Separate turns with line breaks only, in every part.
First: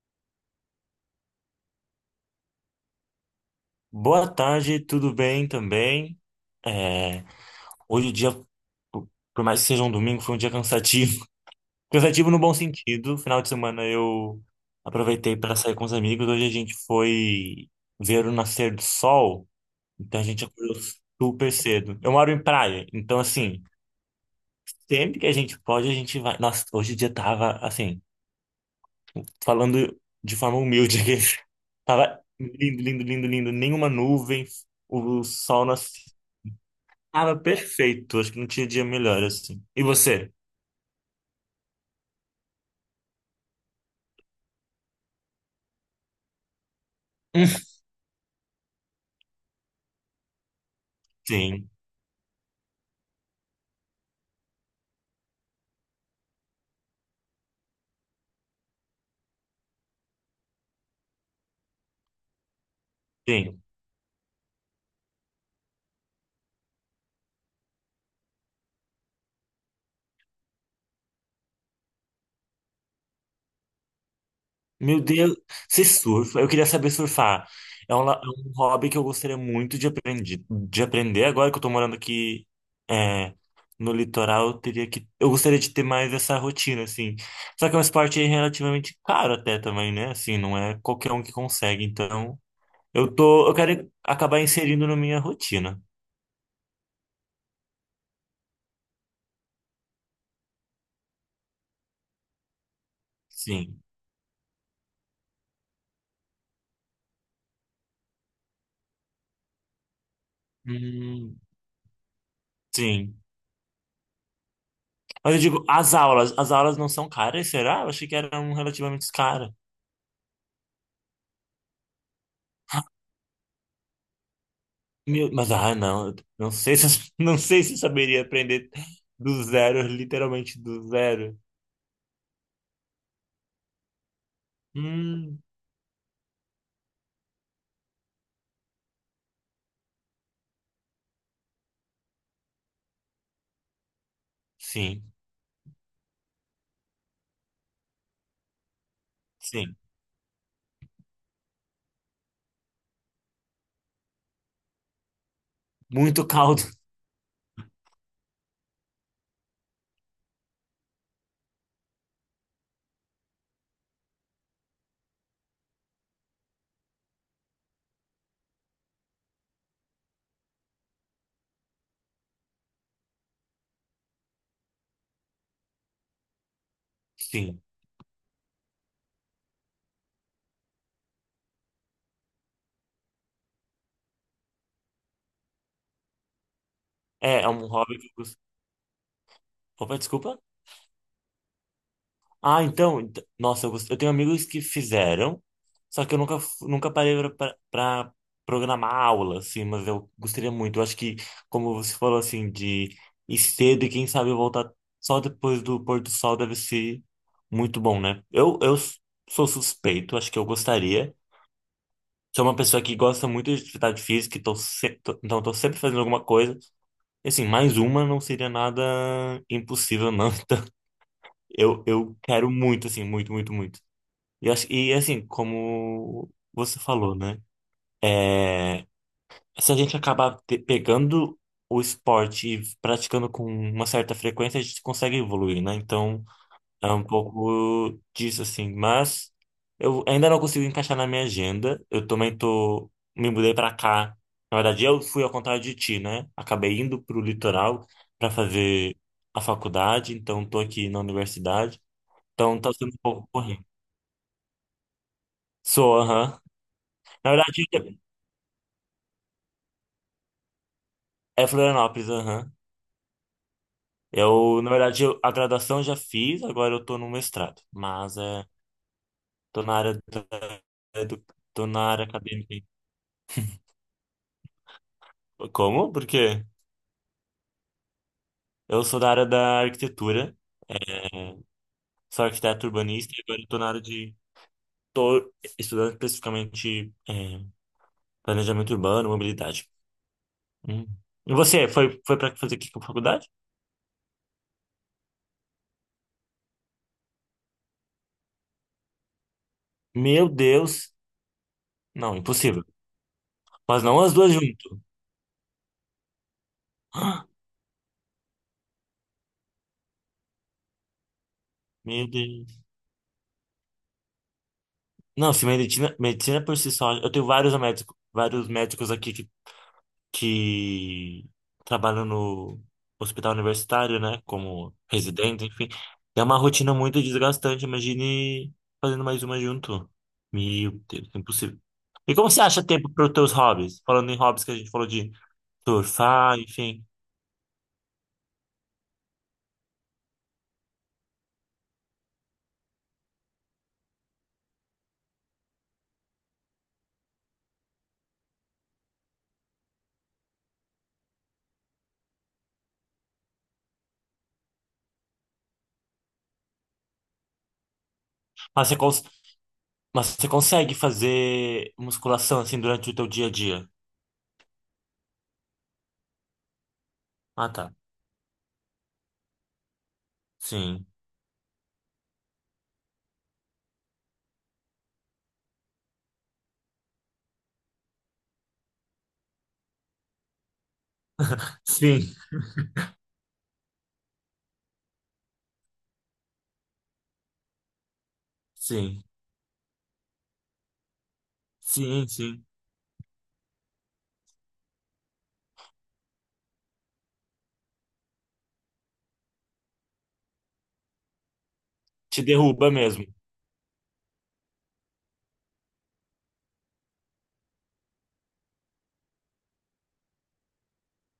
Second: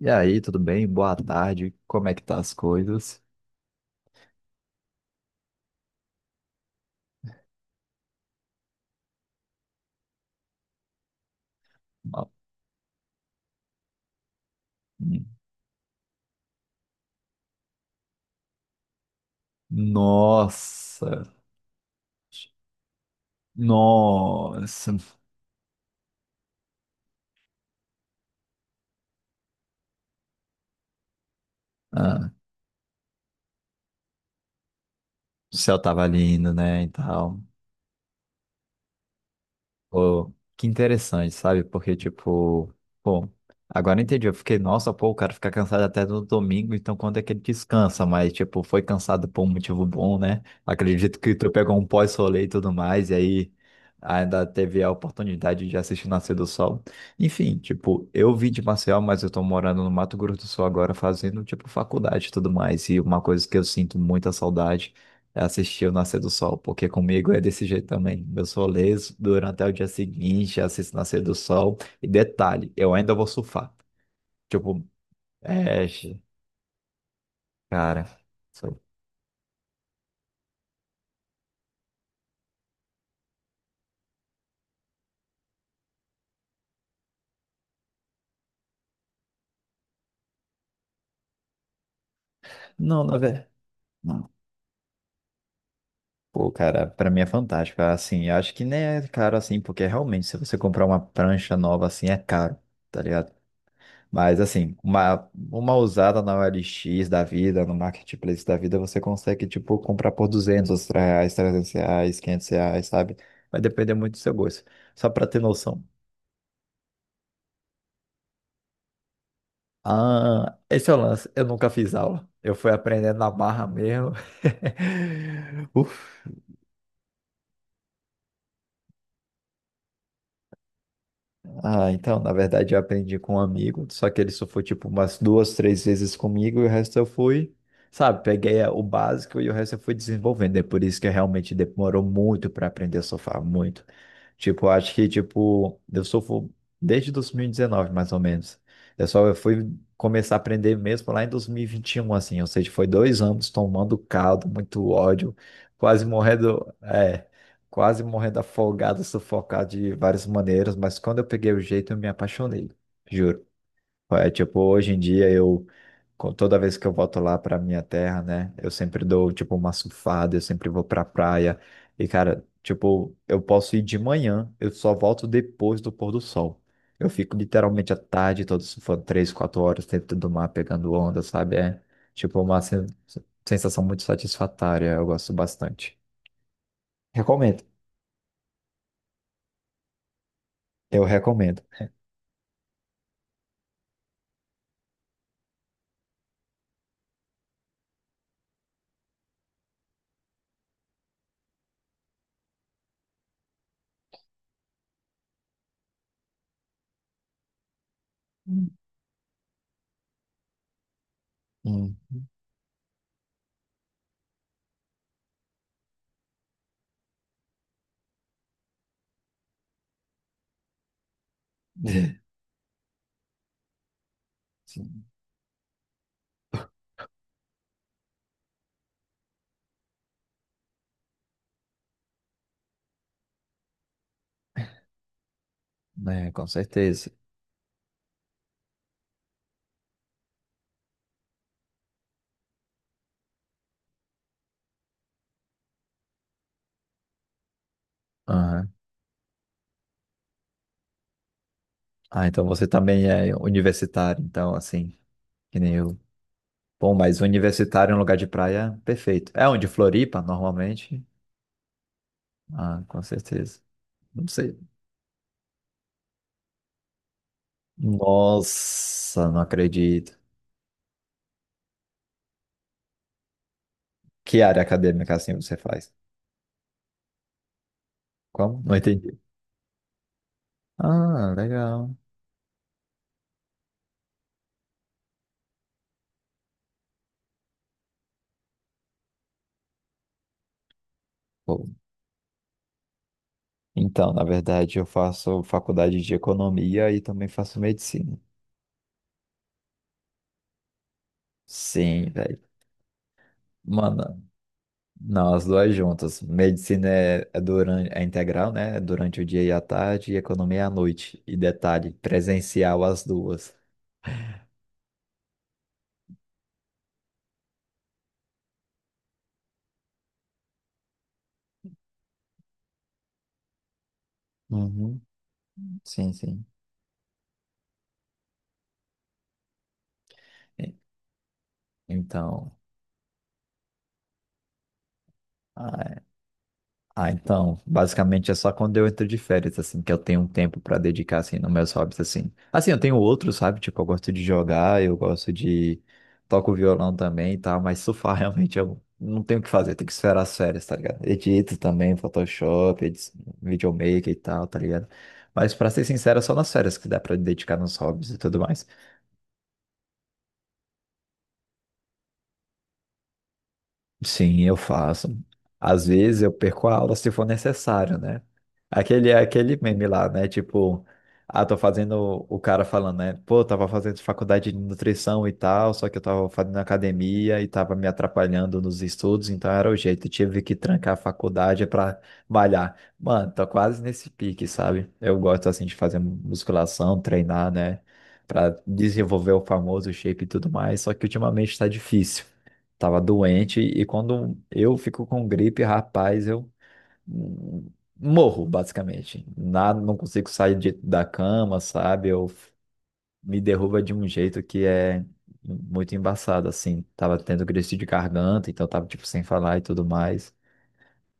E aí, tudo bem? Boa tarde. Como é que tá as coisas?
Boa tarde, tudo bem também? É, hoje o dia, por por mais que seja um domingo, foi um dia cansativo. Cansativo
No-
no bom sentido. Final de semana eu aproveitei para sair com os amigos. Hoje a gente foi ver o nascer do sol, então a gente acordou
Nossa,
super cedo. Eu moro em praia, então assim,
nossa.
sempre que a gente pode, a gente vai. Nossa, hoje o dia tava assim, falando de forma humilde aqui. Tava
Ah,
lindo, lindo, lindo, lindo. Nenhuma nuvem, o
o
sol
céu
nasceu.
tava lindo, né? E
Cara,
tal.
perfeito. Acho que não tinha dia melhor assim. E você?
Pô, que interessante, sabe? Porque, tipo, pô, agora eu entendi. Eu fiquei, nossa, pô, o cara fica cansado até no domingo, então quando é que ele descansa? Mas, tipo, foi cansado por um motivo bom, né? Acredito que tu
Sim,
pegou um pós-rolê e tudo mais, e aí ainda teve a oportunidade de assistir Nascer do Sol. Enfim, tipo, eu vim de Maceió, mas eu tô morando no Mato Grosso do Sul agora, fazendo, tipo, faculdade e tudo mais. E uma coisa que
sim.
eu sinto muita saudade assistir o nascer do sol, porque comigo é desse jeito também. Eu sou leso durante até o dia seguinte, assisto o nascer do sol. E detalhe, eu ainda vou surfar. Tipo,
Meu Deus, você
é,
surfa? Eu queria saber surfar. É um,
cara.
la- é um
sou-
hobby que eu gostaria muito de aprender. Agora que eu tô morando aqui, é, no litoral, eu gostaria de ter mais essa rotina, assim. Só que é um esporte relativamente caro até também, né? Assim, não é qualquer um que consegue. Então,
Não, na verdade.
eu quero
Não.
acabar inserindo na minha rotina.
Pô, cara, pra mim é fantástico. Assim, eu acho que nem é caro assim, porque realmente, se você comprar uma prancha nova assim, é caro, tá ligado?
Sim.
Mas assim, uma usada na OLX da vida, no Marketplace da vida, você consegue, tipo, comprar por R$ 200,
Hum,
R$ 300, R$ 500, sabe?
sim.
Vai depender muito do seu gosto. Só pra
Mas
ter
eu digo,
noção.
as aulas não são caras, será? Eu achei que eram relativamente caras.
Ah, esse é o lance. Eu nunca fiz aula. Eu fui aprendendo na barra mesmo.
Meu, mas ah,
O
não, eu não sei se não sei se eu saberia aprender do zero, literalmente do zero.
Ah, então, na verdade, eu aprendi com um amigo, só que ele só foi tipo umas
Hum,
2, 3 vezes comigo e o resto eu fui, sabe, peguei o básico e o resto eu fui desenvolvendo. É por isso que realmente demorou muito para aprender a surfar, muito. Tipo, eu acho
sim,
que, tipo, eu surfo desde 2019, mais ou menos. Eu só fui
sim.
começar a aprender mesmo lá em 2021, assim, ou seja, foi 2 anos tomando caldo, muito ódio, quase
Muito caldo,
morrendo, é quase morrendo afogado, sufocado de várias maneiras, mas quando eu peguei o jeito, eu me apaixonei, juro. É tipo, hoje em dia eu, toda vez que eu volto lá pra minha terra, né, eu sempre dou, tipo, uma surfada, eu sempre vou pra praia, e cara, tipo, eu posso ir de manhã, eu só volto depois do pôr do sol. Eu fico
sim.
literalmente a tarde todo surfando, 3, 4 horas dentro do mar, pegando onda, sabe? É, tipo, sensação muito satisfatória, eu gosto bastante.
É
Recomendo,
um hobby que eu gosto. Opa, desculpa.
eu recomendo.
Ah, então, nossa, eu tenho amigos que fizeram, só que eu nunca parei pra programar aula, assim, mas eu gostaria muito. Eu acho que, como você falou, assim, de ir cedo e quem sabe voltar só depois do pôr do sol deve ser muito bom, né? Eu,
Hum.
eu s- sou suspeito, acho que eu gostaria. Sou uma pessoa que gosta muito de atividade física, então tô sempre fazendo alguma coisa. E, assim, mais uma não seria nada impossível, não. Então, eu quero muito, assim, muito, muito, muito. E
Sim,
assim, como você falou, né? É, se a gente acabar pegando o esporte e praticando com uma certa frequência, a gente consegue evoluir, né? Então,
né, com
é um
certeza.
pouco disso, assim. Mas eu ainda não consigo encaixar na minha agenda. Eu também tô... Me mudei pra cá. Na verdade, eu fui ao contrário de ti, né? Acabei indo pro litoral pra
Aham.
fazer a faculdade. Então, tô aqui na universidade.
Ah, então
Então,
você
tá sendo um
também
pouco
é
corrido.
universitário, então, assim, que nem
Sou,
eu.
aham.
Bom, mas
Na verdade,
universitário em um lugar de praia, perfeito. É onde? Floripa, normalmente?
é Florianópolis, aham.
Ah, com certeza. Não sei.
Eu, na verdade, eu- a graduação eu já fiz, agora eu tô no mestrado. Mas é,
Nossa, não
tô na área
acredito.
da, é do, tô na área acadêmica.
Que área acadêmica assim você
Como?
faz?
Por quê?
Como? Não
Eu sou da
entendi.
área da arquitetura,
Ah,
é,
legal.
sou arquiteto urbanista e agora eu tô na área de... Tô estudando especificamente planejamento urbano, mobilidade. Hum. E
Pô,
você, foi pra fazer que faculdade?
então, na verdade, eu faço faculdade de economia e também faço medicina.
Meu Deus!
Sim,
Não,
velho.
impossível. Mas não as
Mano.
duas junto.
Não, as duas juntas. Medicina é durante, é integral, né? É durante o dia e a tarde, e economia é à noite. E detalhe,
Meu Deus.
presencial as duas.
Não, se medicina, medicina por si só, eu tenho vários médicos aqui que trabalham no hospital universitário, né, como
Uhum.
residente, enfim.
Sim,
É uma
sim.
rotina muito desgastante, imagine fazendo mais uma junto. Meu
E-
Deus, é impossível. E como você
Então,
acha tempo para os teus hobbies? Falando em hobbies que a gente falou de
ah,
surfar, enfim.
Ah, então, basicamente é só quando eu entro de férias, assim, que eu tenho um tempo pra dedicar, assim, nos meus hobbies, assim. Assim, eu tenho outros, sabe? Tipo, eu gosto de jogar, eu gosto de... Toco violão também e tal, mas surfar realmente eu não tenho o que fazer, eu tenho que esperar as férias, tá ligado? Edito também, Photoshop, videomaker e tal, tá ligado? Mas pra ser sincero, é só nas férias que dá pra dedicar nos hobbies e tudo mais.
Mas você, cons mas você consegue fazer musculação assim durante o teu dia a dia?
Sim, eu faço. Às vezes eu perco a aula se for
Ah, tá.
necessário, né? Aquele, aquele meme lá, né? Tipo,
Sim.
ah, tô fazendo o cara falando, né? Pô, tava fazendo faculdade de nutrição e tal, só que eu tava fazendo academia e tava me atrapalhando nos estudos, então era o jeito, tive que trancar a faculdade pra
Sim.
malhar. Mano, tô quase nesse pique, sabe? Eu gosto assim de fazer musculação, treinar, né? Pra
Sim.
desenvolver o famoso shape e tudo mais, só que ultimamente tá
Sim,
difícil.
sim.
Tava doente e quando eu fico com gripe, rapaz, eu hum, morro, basicamente. Nada, não consigo sair da cama, sabe?
Te
Eu
derruba mesmo.
me derruba de um jeito que é muito embaçado, assim. Tava tendo crise de garganta, então tava, tipo, sem falar e tudo mais.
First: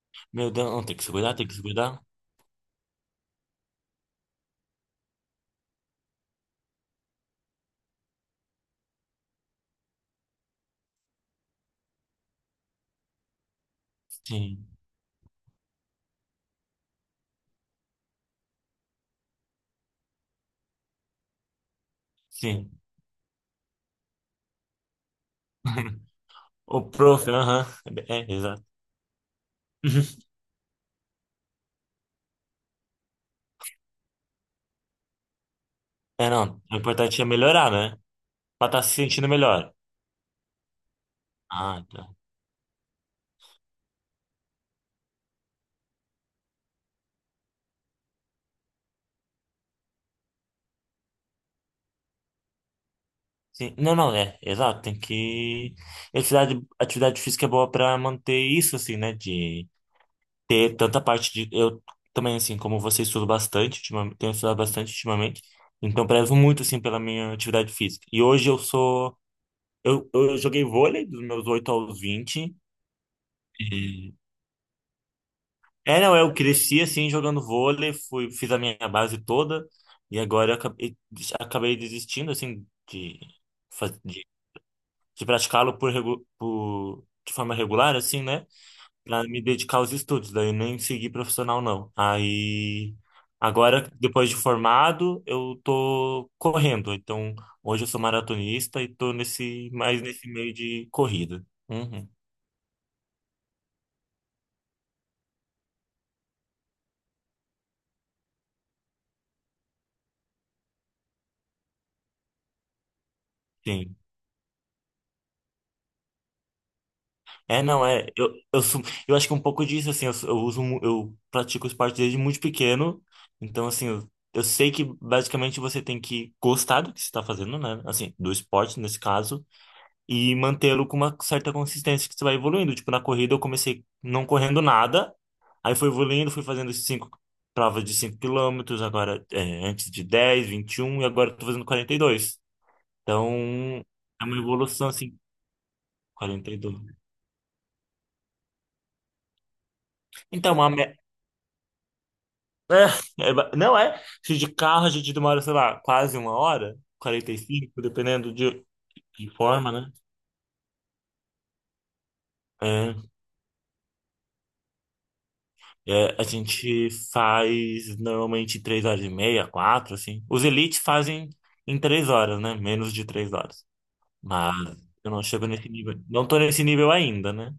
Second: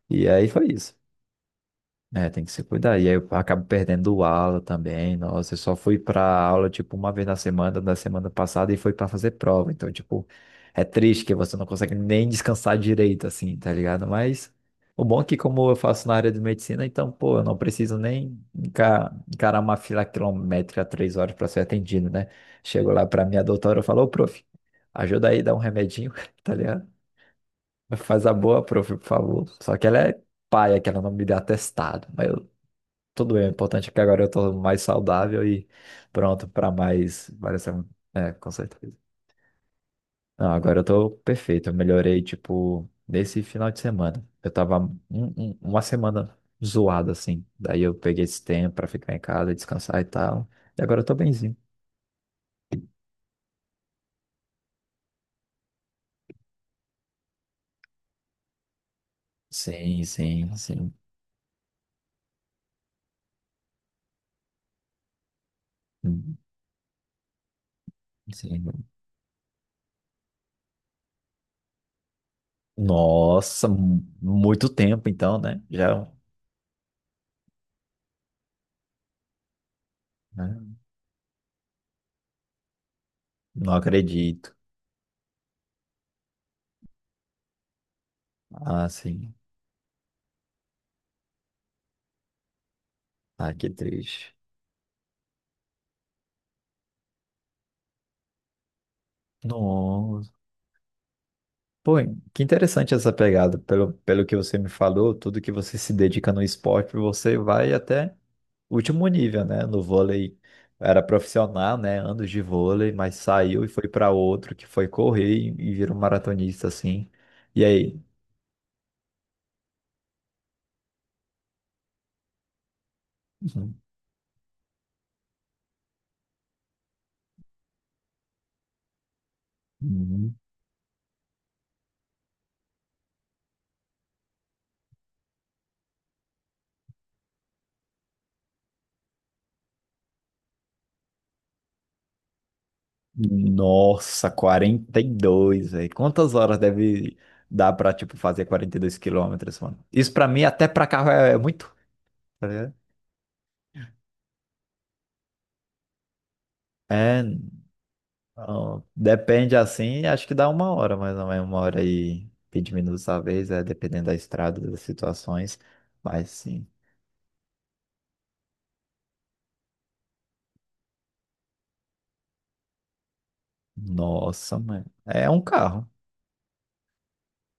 E aí
Meu
foi
Deus, não, tem
isso.
que se cuidar, tem que se cuidar.
É, tem que se cuidar. E aí eu acabo perdendo o aula também. Nossa, eu só fui pra aula, tipo, uma vez na semana, da semana passada, e foi pra fazer prova. Então, tipo, é triste que você não consegue nem descansar direito, assim, tá ligado? Mas
Sim,
o bom é que, como eu faço na área de medicina, então, pô, eu não preciso nem encarar uma fila quilométrica 3 horas pra ser atendido, né?
sim.
Chego lá pra minha doutora, eu falo, ô, prof, ajuda aí, dá um remedinho, tá
O
ligado?
prof, aham. É,
Faz a
é, exato.
boa, prof, por favor. Só que ela é paia, que ela não me dá atestado tudo bem. O importante é que agora eu tô mais saudável e
É,
pronto
não,
para
o importante é
mais várias.
melhorar, né?
É, com
Pra estar se
certeza.
sentindo melhor.
Não, agora eu tô perfeito. Eu
Ah, tá.
melhorei, tipo, nesse final de semana. Eu tava uma semana zoada, assim. Daí eu peguei esse tempo pra ficar em casa, descansar e tal. E agora eu tô benzinho.
Sim, não, não, é, exato, tem que... Atividade física é boa pra manter isso, assim, né? De
Sim, sim,
ter
sim.
tanta parte de... Eu também, assim, como você estudo bastante, ultimamente, tenho estudado bastante ultimamente, então prezo
Hum.
muito, assim, pela minha atividade física. E hoje eu
Sim.
sou... Eu joguei vôlei dos meus 8 aos vinte.
Nossa,
E...
muito tempo então, né?
É,
Já,
não, eu cresci assim jogando vôlei, fiz a minha base toda e agora
né?
eu acabei desistindo assim
Não
faz- de,
acredito.
de praticá-lo de forma regular, assim, né?
Ah,
Pra
sim.
me dedicar aos estudos, daí nem segui profissional não. Aí
Ah, que
agora, depois
triste.
de formado, eu tô correndo. Então, hoje eu sou maratonista e tô mais nesse
Nossa.
meio de corrida.
Pô,
Uhum,
que interessante essa pegada. Pelo que você me falou, tudo que você se dedica no esporte, você vai até o último nível, né? No vôlei era profissional, né? Anos de vôlei, mas saiu e foi
sim.
para outro que foi correr e virou maratonista, assim.
É,
E
não,
aí?
é. Eu acho que um pouco disso, assim, eu, sou- eu uso, mu- eu pratico esporte desde muito pequeno. Então, assim, eu sei que basicamente você tem que gostar do que você está fazendo, né? Assim, do esporte nesse caso, e
Uhum.
mantê-lo com uma certa consistência que você vai evoluindo. Tipo, na corrida eu comecei não correndo nada, aí fui evoluindo, fui fazendo cinco provas de 5 quilômetros, agora antes de dez vinte e um e agora eu tô fazendo quarenta e dois. Então, é
Nossa,
uma evolução,
quarenta e
assim,
dois velho. Quantas horas
42.
deve dar para, tipo, fazer 42 quilômetros, mano? Isso para mim,
Então,
até
uma,
para
me-
carro, é, é muito. Tá ligado?
É, é ba- não é? Se de carro a gente demora, sei lá, quase uma hora,
É.
45 dependendo de,
Então,
de
depende
forma, né?
assim, acho que dá 1 hora, mais ou menos, 1 hora e 20
É,
minutos talvez, é, dependendo da estrada, das situações.
é, a
Mas sim,
gente faz normalmente três horas e meia, quatro, assim. Os elites fazem em três horas, né? Menos de três horas. Mas
nossa, mano.
eu não
É um
chego nesse
carro.
nível. Não tô nesse nível ainda, né?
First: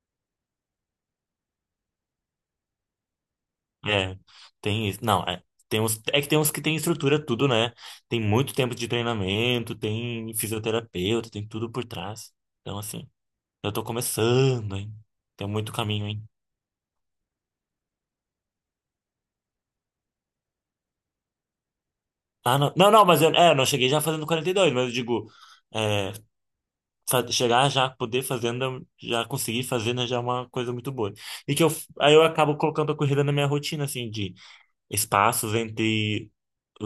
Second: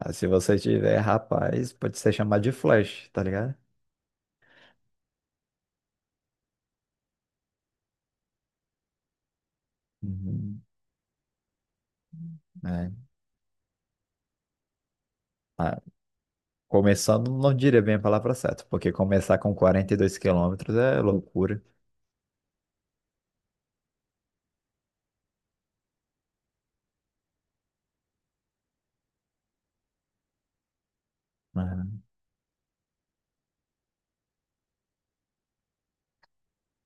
Ah, se você tiver, rapaz, pode ser chamado de Flash, tá ligado?
É, tem isso. Não, é. Tem uns que tem estrutura, tudo, né? Tem muito tempo de treinamento, tem
Uhum.
fisioterapeuta, tem tudo por trás. Então,
É.
assim. Eu tô começando, hein? Tem muito
Ah,
caminho, hein?
começando, não diria bem a palavra certa, porque começar com 42 quilômetros é loucura.
Ah, não. Não, não, mas eu não cheguei já fazendo quarenta e dois, mas eu digo, é, chegar já, já conseguir fazer, né, já é uma coisa muito boa. E que eu,
Uhum.
aí eu acabo colocando a corrida na minha rotina, assim, de espaços entre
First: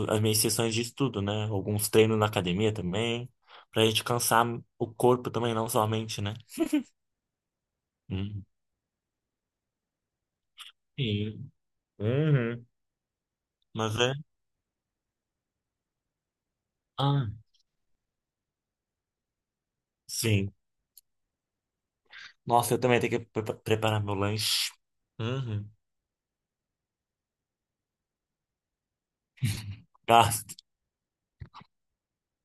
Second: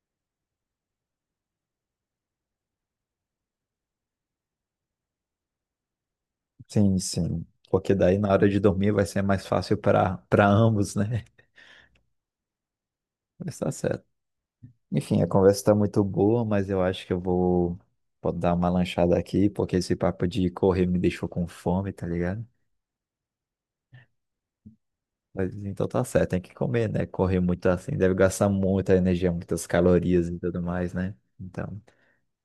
as minhas sessões de estudo, né? Alguns treinos na academia também, pra gente cansar o corpo também, não só a mente, né?
Sim, sim. Porque daí na
Uhum.
hora de dormir vai ser mais fácil para ambos, né?
Sim. Uhum.
Mas tá
Mas
certo.
é.
Enfim, a conversa está muito boa, mas eu acho que eu
Ah,
vou dar uma lanchada aqui, porque esse papo de
sim.
correr me deixou com fome, tá ligado?
Nossa, eu também tenho que preparar meu lanche.
Mas
Uhum.
então tá certo, tem que comer, né? Correr muito assim, deve gastar muita energia, muitas calorias e
Gasto.
tudo mais, né? Então,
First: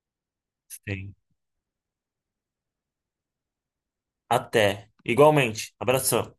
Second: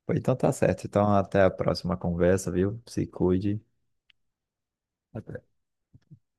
pois então tá certo. Então
Sim.
até a próxima conversa, viu? Se cuide.
Até.
Até.
Igualmente. Abração.